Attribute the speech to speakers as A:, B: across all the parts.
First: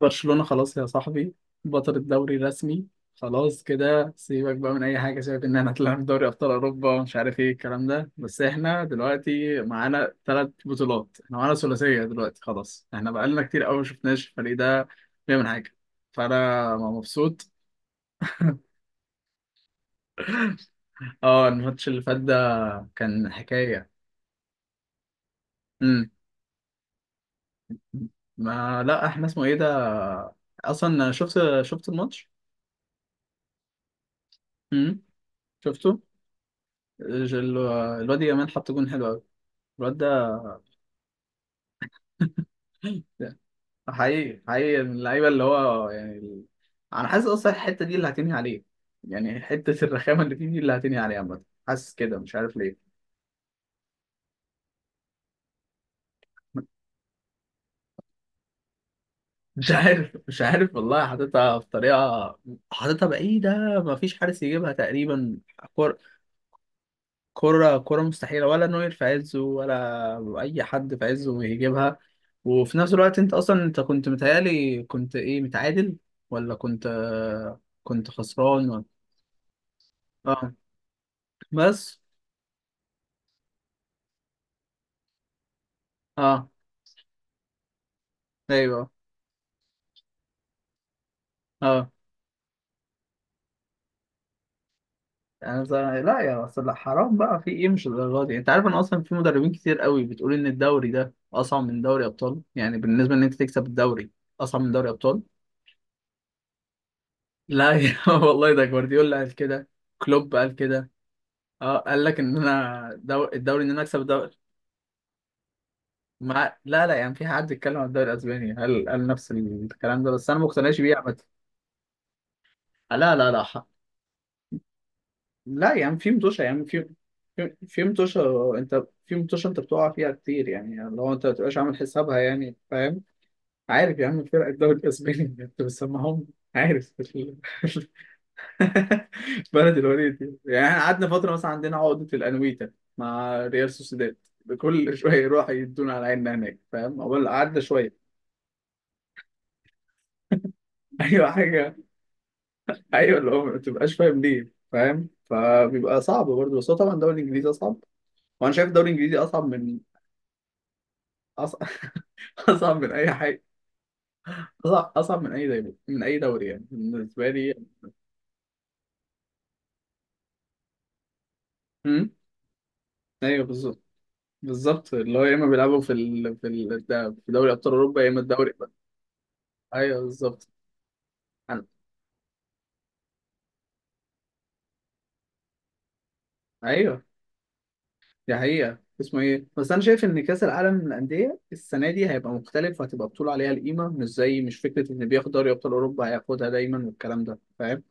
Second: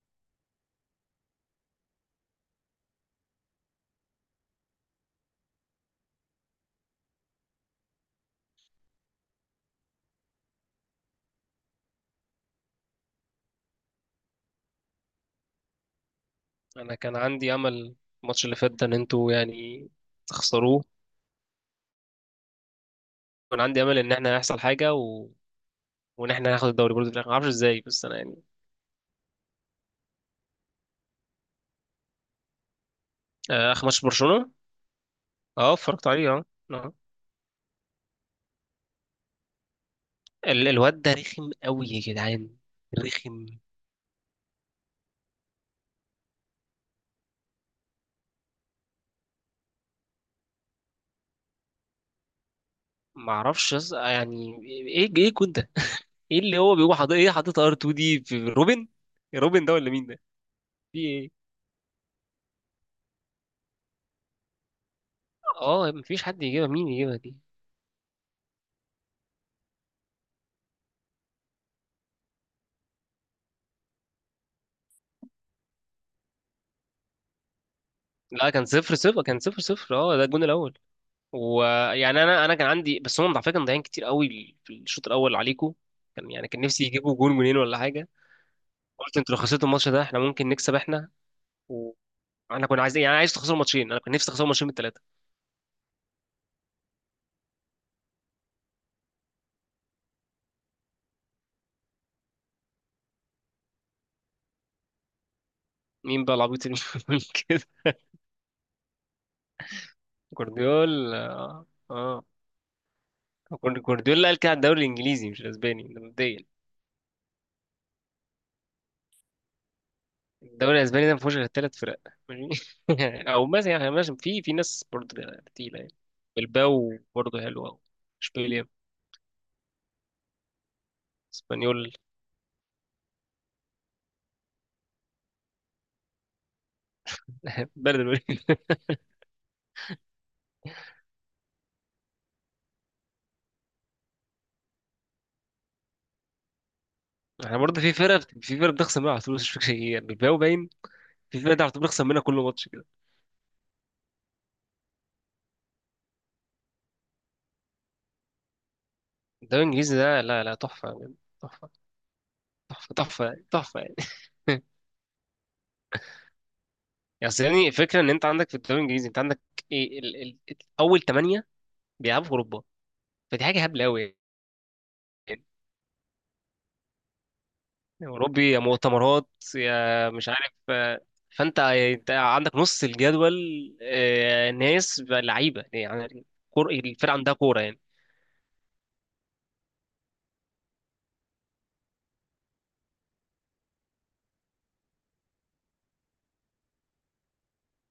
A: برشلونة خلاص يا صاحبي، بطل الدوري رسمي. خلاص كده، سيبك بقى من اي حاجه، سيبك ان احنا طلعنا في دوري ابطال اوروبا ومش عارف ايه الكلام ده. بس احنا دلوقتي معانا ثلاث بطولات، احنا معانا ثلاثيه دلوقتي، خلاص. احنا بقالنا كتير قوي ما شفناش الفريق ده بيعمل حاجه، فانا
B: انا كان
A: مبسوط.
B: عندي امل الماتش اللي فات ده ان انتوا تخسروه.
A: اه الماتش اللي فات ده كان
B: كان عندي
A: حكايه.
B: امل ان احنا هيحصل حاجه
A: امم
B: وان احنا هناخد الدوري برضه في الاخر، ما اعرفش ازاي، بس انا
A: ما لا احنا اسمه ايه ده، اصلا شفت الماتش.
B: اخر ماتش برشلونه
A: امم
B: اه
A: شفته.
B: اتفرجت عليه اه آه.
A: ج- ال- الواد يامال حط جون حلو قوي، الواد ده.
B: الواد ده رخم قوي يا جدعان، رخم.
A: حقيقي حقيقي، من اللعيبه اللي هو يعني ال... انا حاسس اصلا الحته دي اللي هتنهي عليه، يعني حته الرخامه اللي فيه دي اللي هتنهي عليه عامه، حاسس كده مش عارف ليه.
B: ما اعرفش ايه كنت ده؟ ايه اللي هو بيقوم حاطط ايه، حاطط ار 2 دي في روبن؟ روبن
A: مش
B: ده ولا مين
A: عارف
B: ده؟
A: مش عارف
B: في
A: والله،
B: ايه؟
A: حاططها بطريقه، حاططها بعيده، ما فيش حارس يجيبها تقريبا.
B: اه
A: كرة،
B: مفيش حد يجيبها، مين يجيبها دي؟
A: كرة مستحيلة، ولا نوير في عزه ولا أي حد في عزه يجيبها. وفي نفس الوقت، أنت أصلا كنت متهيألي كنت إيه، متعادل ولا كنت، كنت
B: لا كان
A: خسران ولا؟
B: صفر صفر، اه ده الجون
A: آه.
B: الاول.
A: بس.
B: ويعني انا كان عندي، بس هم على فكره كانوا مضيعين كتير قوي في الشوط الاول عليكم.
A: آه.
B: كان نفسي يجيبوا جون، جونين، ولا حاجه.
A: ايوه.
B: قلت انتوا لو خسرتوا الماتش ده احنا ممكن نكسب احنا.
A: اه.
B: وانا كنا عايزين عايز تخسروا ماتشين، انا كنت نفسي اخسر ماتشين من الثلاثه.
A: يعني لا يا بس لا، حرام بقى، في ايه، مش الدرجه دي. انت عارف ان اصلا في مدربين كتير قوي بتقول ان الدوري ده اصعب من دوري ابطال، يعني بالنسبه ان انت تكسب الدوري اصعب من دوري ابطال.
B: مين بقى العبيط اللي بيقول كده؟
A: لا يا والله ده جوارديولا قال كده، كلوب قال كده.
B: جوارديولا اه
A: اه قال لك
B: آه.
A: ان انا دو... الدوري، ان انا اكسب
B: جوارديولا
A: الدوري.
B: قال كده على الدوري الانجليزي مش الاسباني ده مبدئيا.
A: مع... لا لا، يعني في حد اتكلم عن الدوري الاسباني، قال نفس الكلام ده، بس انا ما
B: الدوري
A: مقتنعش بيه
B: الاسباني ده
A: عامه.
B: ما فيهوش غير ثلاث فرق، ماشي؟
A: لا لا
B: او
A: لا.
B: مثلا يعني ماشي، في في ناس برضه
A: لا
B: تقيله يعني،
A: يعني في متوشة، يعني في،
B: بلباو برضه
A: في
B: حلوه،
A: في متوشة،
B: اشبيليا،
A: انت في متوشة انت بتقع فيها كتير، يعني لو انت ما تبقاش عامل
B: اسبانيول،
A: حسابها، يعني فاهم. عارف يا عم فرق الدوري الاسباني؟ انت بتسمعهم؟ عارف
B: بلد.
A: بلد الوليد دي. يعني احنا قعدنا فترة مثلا عندنا عقدة الانويتا مع ريال سوسيداد. كل شوية يروح يدونا على عيننا هناك، فاهم، اول
B: احنا
A: قعدنا
B: برضه في
A: شوية.
B: فرق، في فرق بتخسر منها على طول، بس مش فاكر هي إيه، يعني بلباو باين.
A: ايوه
B: في فرق ده على
A: حاجة.
B: طول بنخسر منها كل ماتش كده.
A: ايوه، اللي هو ما تبقاش فاهم ليه، فاهم، فبيبقى صعب برضه. بس هو طبعا الدوري الانجليزي اصعب، وانا شايف الدوري الانجليزي اصعب
B: الدوري
A: من
B: الانجليزي ده، لا لا، تحفه يعني،
A: أص...
B: تحفه،
A: اصعب من
B: تحفه،
A: اي
B: تحفه
A: حاجه.
B: تحفه يعني.
A: اصعب من اي دوري، من اي دوري، يعني بالنسبه
B: يعني أصل
A: لي.
B: يعني الفكره ان انت عندك في الدوري الانجليزي، انت عندك ايه اول ثمانيه
A: امم
B: بيلعبوا في اوروبا، فدي
A: ايوه
B: حاجه
A: بالظبط.
B: هبله قوي.
A: بالظبط، اللي هو يا
B: يعني
A: اما بيلعبوا في في دوري ابطال اوروبا، يا
B: يا
A: اما
B: اوروبي
A: الدوري
B: يا
A: بقى.
B: مؤتمرات،
A: ايوه
B: يا مش
A: بالظبط.
B: عارف آه، فانت
A: أنا...
B: انت عندك نص الجدول، آه، ناس لعيبه يعني،
A: ايوه
B: الفرقه عندها كوره يعني.
A: دي حقيقه اسمه ايه. بس انا شايف ان كاس العالم للانديه السنه دي هيبقى مختلف، وهتبقى بطوله عليها القيمه، مش زي مش فكره ان بياخد دوري ابطال اوروبا هياخدها دايما والكلام ده، فاهم.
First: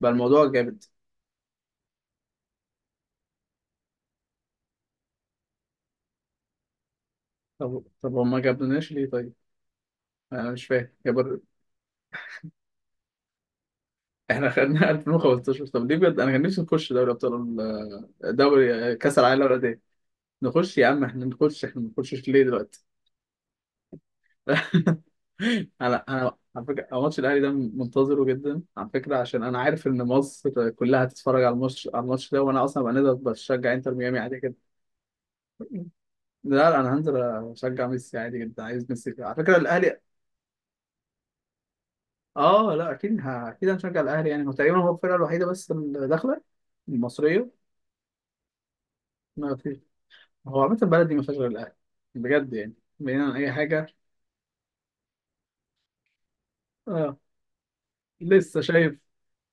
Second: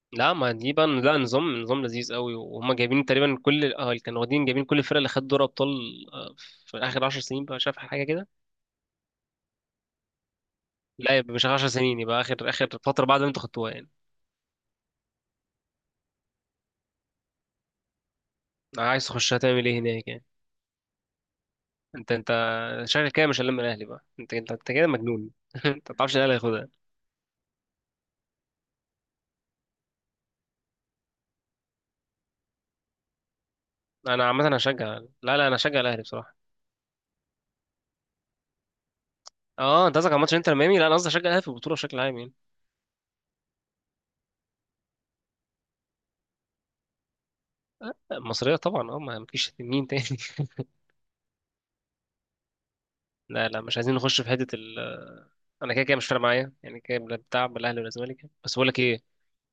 A: بقى
B: لا
A: الموضوع
B: ما دي
A: جامد.
B: بقى، لا، نظام، نظام لذيذ قوي، وهم جايبين تقريبا كل اه اللي كانوا واخدين، جايبين كل الفرق اللي خدت دوري ابطال آه، في اخر 10 سنين بقى، شاف
A: طب
B: حاجه
A: طب
B: كده.
A: هما ما جابناش ليه طيب؟ انا مش فاهم،
B: لا يبقى
A: جابوا
B: مش 10 سنين، يبقى اخر فتره بعد ما انتوا خدتوها يعني.
A: احنا خدنا 2015. طب ليه بجد، انا كان نفسي نخش دوري ابطال، دوري آه،
B: عايز
A: كاس
B: تخشها
A: العالم
B: تعمل
A: للانديه.
B: ايه هناك يعني؟
A: نخش يا عم احنا، نخش، احنا ما
B: انت
A: نخشش
B: انت
A: ليه دلوقتي؟
B: شكلك كده مش هلم الاهلي بقى. انت كده مجنون. انت ما
A: انا
B: تعرفش الاهلي
A: انا على
B: هياخدها.
A: فكره، أنا ماتش الاهلي ده منتظره جدا على فكره، عشان انا عارف ان مصر كلها هتتفرج على الماتش، على الماتش ده، وانا اصلا بقى نقدر بشجع انتر ميامي
B: انا
A: عادي
B: عامه
A: كده.
B: هشجع، لا لا انا هشجع الاهلي بصراحه.
A: لا لا، انا هنزل اشجع ميسي عادي جدا، عايز ميسي، على فكره
B: اه انت
A: الاهلي.
B: قصدك على ماتش انتر ميامي، لا انا قصدي هشجع الاهلي في البطوله بشكل عام يعني.
A: اه لا اكيد اكيد هنشجع الاهلي، يعني هو تقريبا هو الفرقه الوحيده بس اللي داخله المصريه.
B: المصريه طبعا اه، ما فيش
A: ما فيش.
B: مين تاني.
A: هو عامة البلد دي ما فيهاش غير الأهلي، بجد يعني، بعيدا عن
B: لا
A: أي
B: لا مش
A: حاجة.
B: عايزين نخش في حتة ال. أنا كده كده مش فارق معايا يعني، كده
A: اه
B: لا بتاع بالأهلي ولا الزمالك، بس
A: لسه
B: بقول لك
A: شايف.
B: إيه؟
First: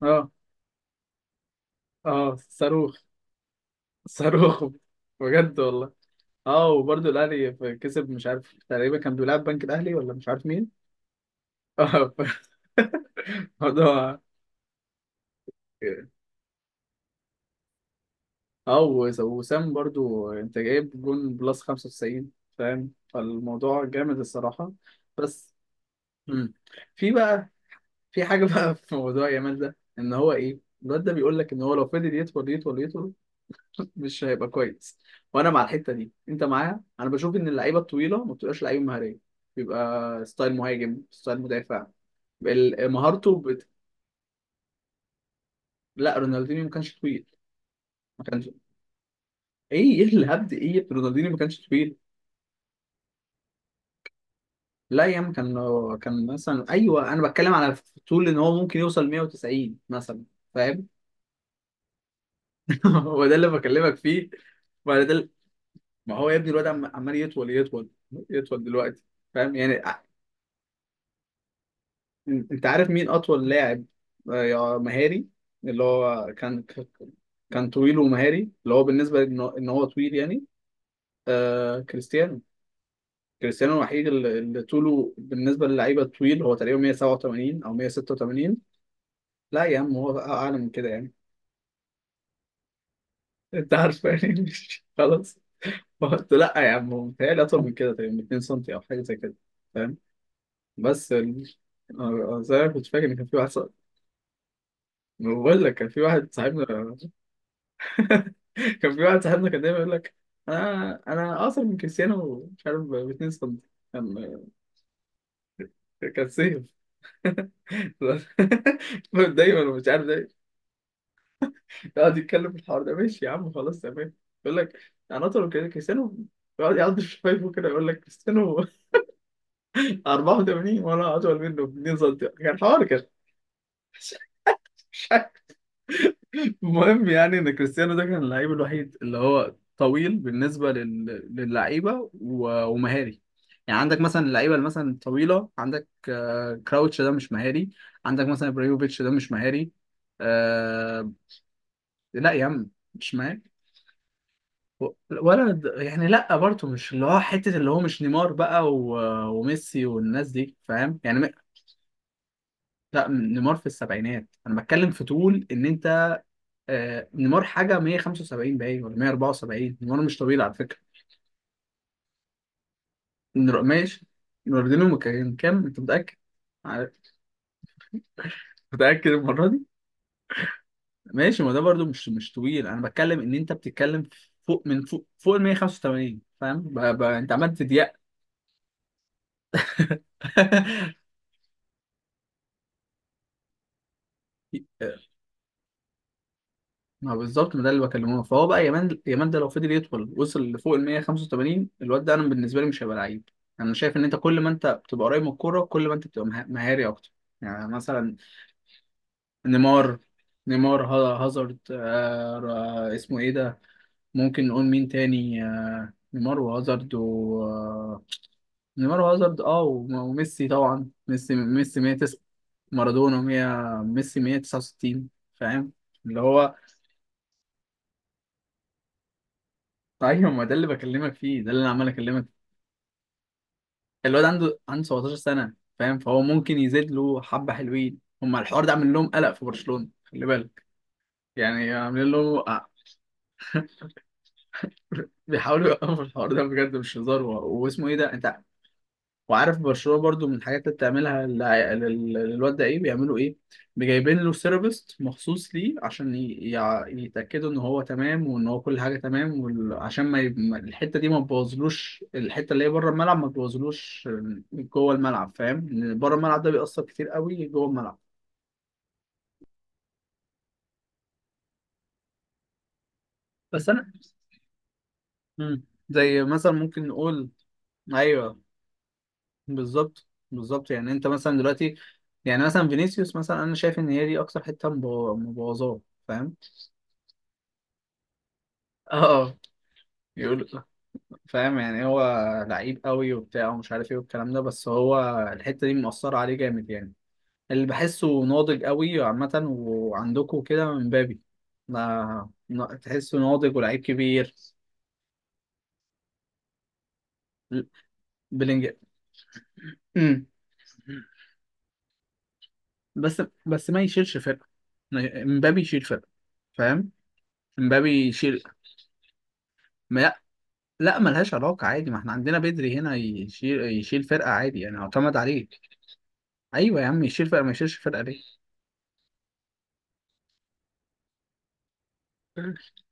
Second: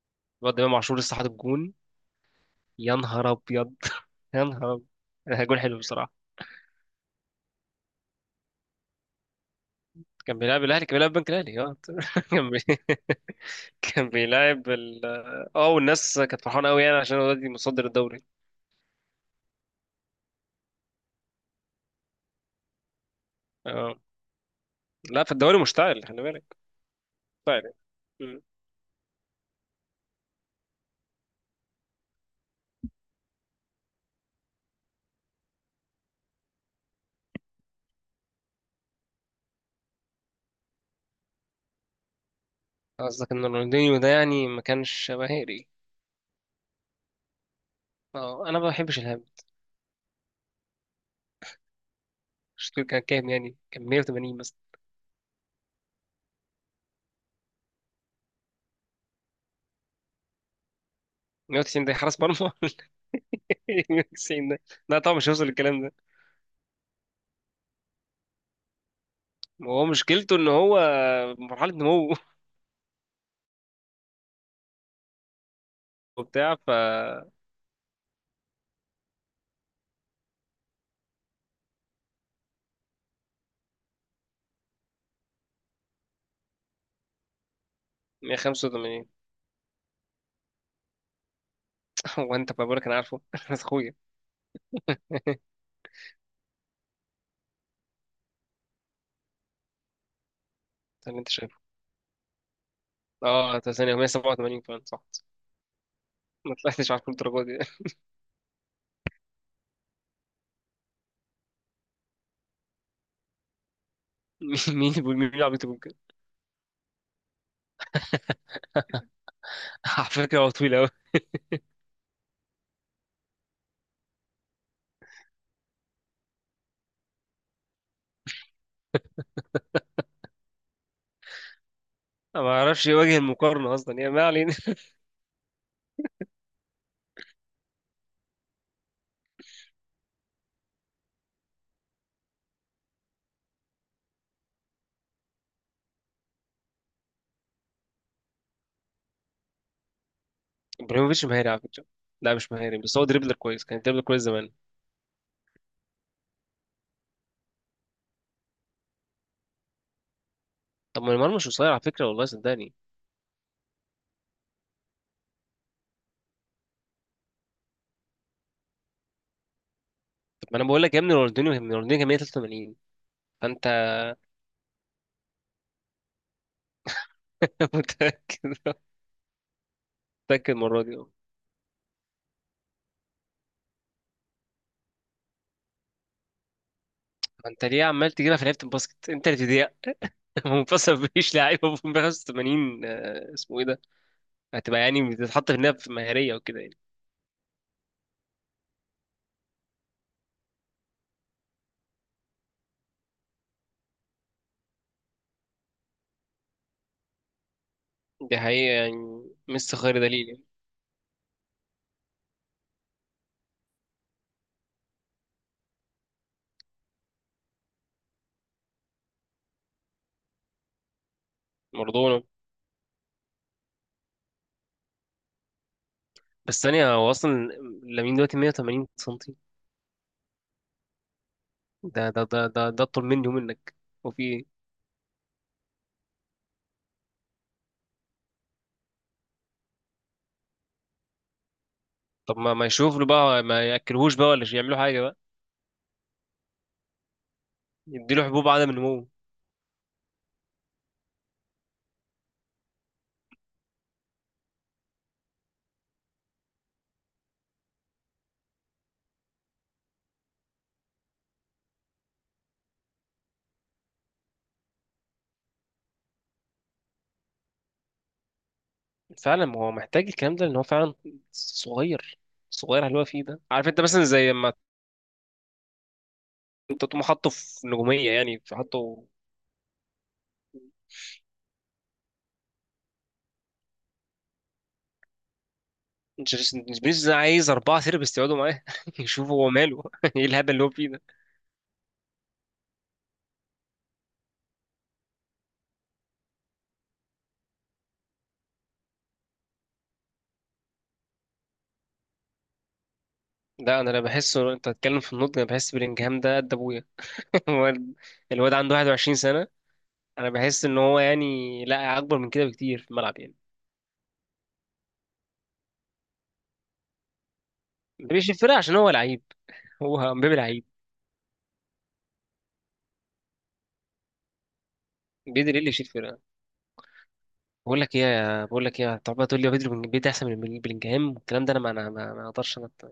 A: اه.
B: الواد إمام عاشور لسه حاطط جون،
A: اه
B: يا
A: صاروخ.
B: نهار أبيض، يا
A: صاروخ
B: نهار أبيض. ده
A: بجد
B: جون حلو
A: والله.
B: بصراحة.
A: اه وبرضه الأهلي كسب، مش عارف تقريبا كان بيلعب بنك الأهلي ولا مش
B: كان
A: عارف
B: بيلعب
A: مين.
B: الأهلي، كان بيلعب بنك الأهلي اه.
A: اه.
B: كان بي... كان
A: الموضوع.
B: بيلعب ال، اه، والناس كانت فرحانة أوي يعني عشان الواد مصدر الدوري.
A: اه وسام برضه أنت جايب جون بلس 95، فاهم، فالموضوع
B: اه
A: جامد الصراحة.
B: لا، في
A: بس
B: الدوري مشتعل، خلي بالك،
A: مم. في بقى،
B: مشتعل يعني.
A: في
B: مم.
A: حاجة بقى في موضوع يامال ده، إن هو إيه، الواد ده بيقول لك ان هو لو فضل يطول يطول يطول مش هيبقى كويس. وانا مع الحته دي، انت معايا، انا بشوف ان اللعيبه الطويله ما بتبقاش لعيبه مهاريه، بيبقى ستايل مهاجم، ستايل مدافع،
B: قصدك
A: مهارته
B: إن رونالدينيو ده يعني ما كانش مهاري؟
A: لا رونالدينيو ما كانش طويل. ما كانش.
B: اه أنا ما بحبش الهام.
A: ايه ايه الهبد، ايه رونالدينيو ما كانش طويل؟
B: شفت كان كام؟ يعني كان 180 مثلا؟
A: لا يا عم كان، كان مثلا، ايوه انا بتكلم على طول ان هو ممكن يوصل 190 مثلا، فاهم.
B: 190 ده حارس مرمى.
A: هو ده اللي بكلمك فيه.
B: ميكسين ده. لا
A: ما
B: طبعا
A: ده،
B: مش هيوصل للكلام ده.
A: ما هو يا ابني الواد عمال يطول يطول يطول دلوقتي، فاهم يعني.
B: هو مشكلته ان هو في مرحله نمو
A: انت عارف مين اطول لاعب آه، يا مهاري، اللي هو
B: وبتاع
A: كان،
B: ف
A: كان طويل ومهاري، اللي هو بالنسبه ان هو، إن هو طويل يعني؟ آه كريستيانو. كريستيانو الوحيد اللي طوله بالنسبه للعيبه الطويل، هو تقريبا 187 او 186.
B: 185.
A: لا يا عم هو بقى اعلى من كده يعني.
B: هو انت بقول لك انا عارفه، بس
A: انت
B: اخويا.
A: عارف يعني خلاص،
B: ده
A: قلت لا يا عم هو متهيألي اطول من كده تقريبا 2 سم او حاجه زي كده، فاهم. بس
B: اللي انت
A: ال...
B: شايفه؟
A: آه، آه، زي ما كنت فاكر ان كان في واحد
B: اه
A: صاحبي،
B: طب ثانيه، 187 فعلا صح،
A: بقول لك كان في واحد
B: ما
A: صاحبنا،
B: طلعتش عارف الدرجه دي.
A: كان في واحد صاحبنا، كان دايما يقول لك انا اقصر من كريستيانو مش عارف ب 2 سم. كان،
B: مين العبيط يقول كده؟
A: كان سيف. دايما ومش عارف
B: على
A: ده،
B: فكره هو طويل قوي.
A: يقعد يتكلم في الحوار ده. ماشي يا عم خلاص تمام. يقول لك انا اطول من كريستيانو. يقعد في شفايفه كده يقول لك كريستيانو 84 وانا اطول منه ب 2 سم.
B: انا ما
A: كان حوار
B: اعرفش
A: كده.
B: وجه المقارنه اصلا يعني،
A: مش،
B: ما علينا.
A: المهم يعني ان كريستيانو ده كان اللعيب الوحيد اللي هو طويل بالنسبه للعيبه ومهاري. يعني عندك مثلا اللعيبه اللي مثلا طويله، عندك آه، كراوتش ده مش مهاري، عندك مثلا ابراهيموفيتش ده مش مهاري، آه...
B: ابراهيموفيتش مهاري على فكره.
A: لا
B: لا
A: يا
B: مش
A: عم
B: مهاري، بس هو
A: مش
B: دريبلر
A: مهاري.
B: كويس، كان دريبلر كويس زمان.
A: و- ولا يعني لا برضه، مش اللي هو حته اللي هو، مش نيمار بقى وميسي والناس دي، فاهم
B: طب ما
A: يعني
B: نيمار مش قصير على فكره، والله صدقني.
A: لا نيمار في السبعينات، انا بتكلم في طول ان انت آه، نيمار حاجه 175 باين ولا 174، نيمار مش طبيعي
B: طب
A: على
B: ما انا
A: فكره.
B: بقول لك يا ابني، رونالدينيو، رونالدينيو كان 183 فانت.
A: ماشي. رونالدينو كان كام، انت متاكد؟ عارف-
B: متأكد،
A: متاكد المره دي؟
B: متأكد المرة دي اه.
A: ماشي، ما ده برضو مش، مش طويل، انا بتكلم ان انت بتتكلم فوق من فوق، فوق ال 185، فاهم انت عمال
B: انت ليه
A: تضيق.
B: عمال تجيبها في لعيبة الباسكت، انت اللي بتضيع. منفصل، مفيش لعيبة في 85، آه، اسمه ايه ده، هتبقى يعني بتتحط في النهاية في مهارية وكده يعني.
A: ما بالظبط، ما ده اللي بكلمه، فهو بقى يمان ده لو فضل يدخل وصل لفوق ال 185، الواد ده انا بالنسبه لي مش هيبقى لعيب. انا شايف ان انت كل ما انت بتبقى قريب من الكوره كل ما انت بتبقى مهاري اكتر. يعني مثلا
B: دي حقيقة، يعني ميسي
A: نيمار،
B: خير دليل يعني،
A: هازارد، آه اسمه ايه ده، ممكن نقول مين تاني، آه نيمار وهازارد و آه، نيمار وهازارد اه وميسي طبعا، ميسي 109،
B: مارادونا.
A: مارادونا 100، ميسي 169، فاهم اللي هو.
B: بس ثانية، هو أصلا لامين دلوقتي 180 سنتي،
A: ايوه ما ده اللي بكلمك فيه، ده اللي انا عمال
B: ده ده
A: اكلمك.
B: ده ده ده أطول مني ومنك، وفي
A: الواد عنده
B: ايه؟
A: عنده 17 سنة، فاهم، فهو ممكن يزيد له حبة. حلوين هما، الحوار ده عامل لهم قلق في برشلونة، خلي بالك، يعني عاملين
B: طب
A: له،
B: ما يشوف له بقى، ما ياكلهوش بقى، ولا يعملوا حاجة بقى،
A: بيحاولوا يوقفوا الحوار ده بجد مش هزار. واسمه ايه ده،
B: يديله
A: انت
B: حبوب عدم النمو.
A: وعارف برشلونة برضو من الحاجات اللي بتعملها للواد ده ايه، بيعملوا ايه، جايبين له سيرابيست مخصوص ليه عشان يتأكدوا ان هو تمام، وان هو كل حاجة تمام، عشان ما الحتة دي ما تبوظلوش، الحتة اللي هي بره الملعب ما تبوظلوش جوه الملعب، فاهم، إن بره الملعب ده بيأثر كتير قوي جوه الملعب.
B: فعلا ما هو محتاج الكلام ده، لان هو فعلا صغير، صغير على اللي هو فيه ده.
A: بس
B: عارف انت
A: انا
B: مثلا زي ما
A: مم. زي مثلا،
B: انت
A: ممكن
B: تقوم
A: نقول،
B: حاطه في نجوميه، يعني
A: ايوه
B: في حاطه.
A: بالظبط. بالظبط يعني انت مثلا دلوقتي، يعني مثلا فينيسيوس مثلا، انا شايف ان هي دي اكتر حته مبوظاه، فاهم.
B: بنيز عايز اربعه سيرفس يقعدوا معاه يشوفوا
A: اه
B: هو ماله، ايه الهبل
A: يقول،
B: اللي هو فيه ده؟
A: فاهم يعني هو لعيب قوي وبتاع ومش عارف ايه والكلام ده، بس هو الحته دي مأثره عليه جامد يعني، اللي بحسه ناضج قوي عامه، وعندكم كده من بابي، ما تحسه ناضج
B: ده
A: ولعيب
B: انا لا
A: كبير.
B: بحسه، انت تتكلم في النضج، انا بحس بلينجهام ده قد ابويا.
A: ل-
B: هو ال- الواد
A: بلينج
B: عنده 21 سنه،
A: مم.
B: انا بحس ان هو يعني لا اكبر من كده بكتير في الملعب
A: بس
B: يعني.
A: بس ما يشيلش فرقه، امبابي يشيل فرقه، فاهم، امبابي
B: مبيبقاش يشيل
A: يشيل.
B: فرقه عشان هو لعيب، هو
A: ما
B: مبابي لعيب؟
A: لا، ملهاش علاقة عادي، ما احنا عندنا بدري هنا يشيل، يشيل فرقة عادي يعني، اعتمد
B: بيدري ايه
A: عليك.
B: اللي يشيل فرقه؟
A: ايوه يا عم يشيل فرقة، ما يشيلش فرقة ليه؟
B: بقول لك ايه، طب تقول لي هو بيدري، بيدري احسن من بلينجهام والكلام ده، انا ما اقدرش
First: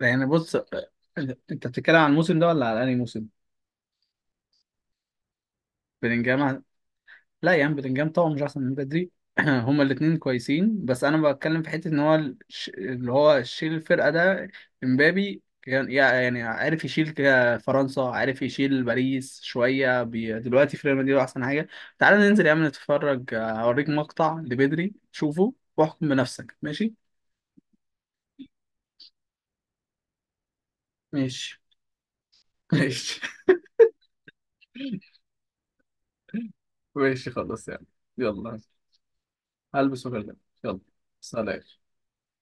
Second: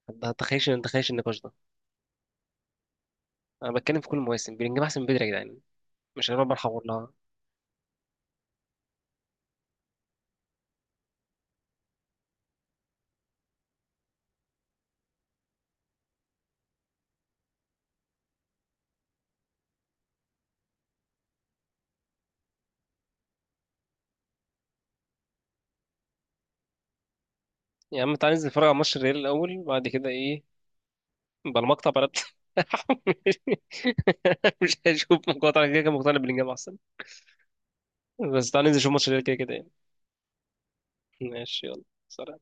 A: يعني
B: ما
A: بص،
B: اتخيلش ما اتخيلش النقاش ده.
A: انت بتتكلم عن الموسم ده ولا على انهي موسم؟
B: انا بتكلم في كل المواسم، بلينجهام احسن من بدري يا جدعان، مش هنبقى
A: بلينجهام،
B: بنحور لها.
A: لا يا عم بلينجهام طبعا مش احسن من بدري. هما الاثنين كويسين، بس انا بتكلم في حته ان هو اللي هو شيل الفرقه ده، امبابي كان يعني عارف يشيل فرنسا، عارف يشيل باريس شويه دلوقتي في ريال مدريد هو احسن حاجه. تعالى ننزل يا عم نتفرج، هوريك مقطع لبدري شوفه واحكم بنفسك، ماشي؟
B: يا عم تعالى ننزل نتفرج على ماتش الريال الاول وبعد كده ايه؟
A: ماشي.
B: بالمقطع بلد.
A: ماشي.
B: مش هشوف مقاطع، أنا كده كده مقتنع بلينجهام احسن.
A: ماشي خلاص يعني.
B: بس
A: يلا،
B: تعالى ننزل نشوف ماتش الريال كده كده يعني.
A: هلبس وكلمك. يلا، سلام.
B: ماشي، يلا، سلام.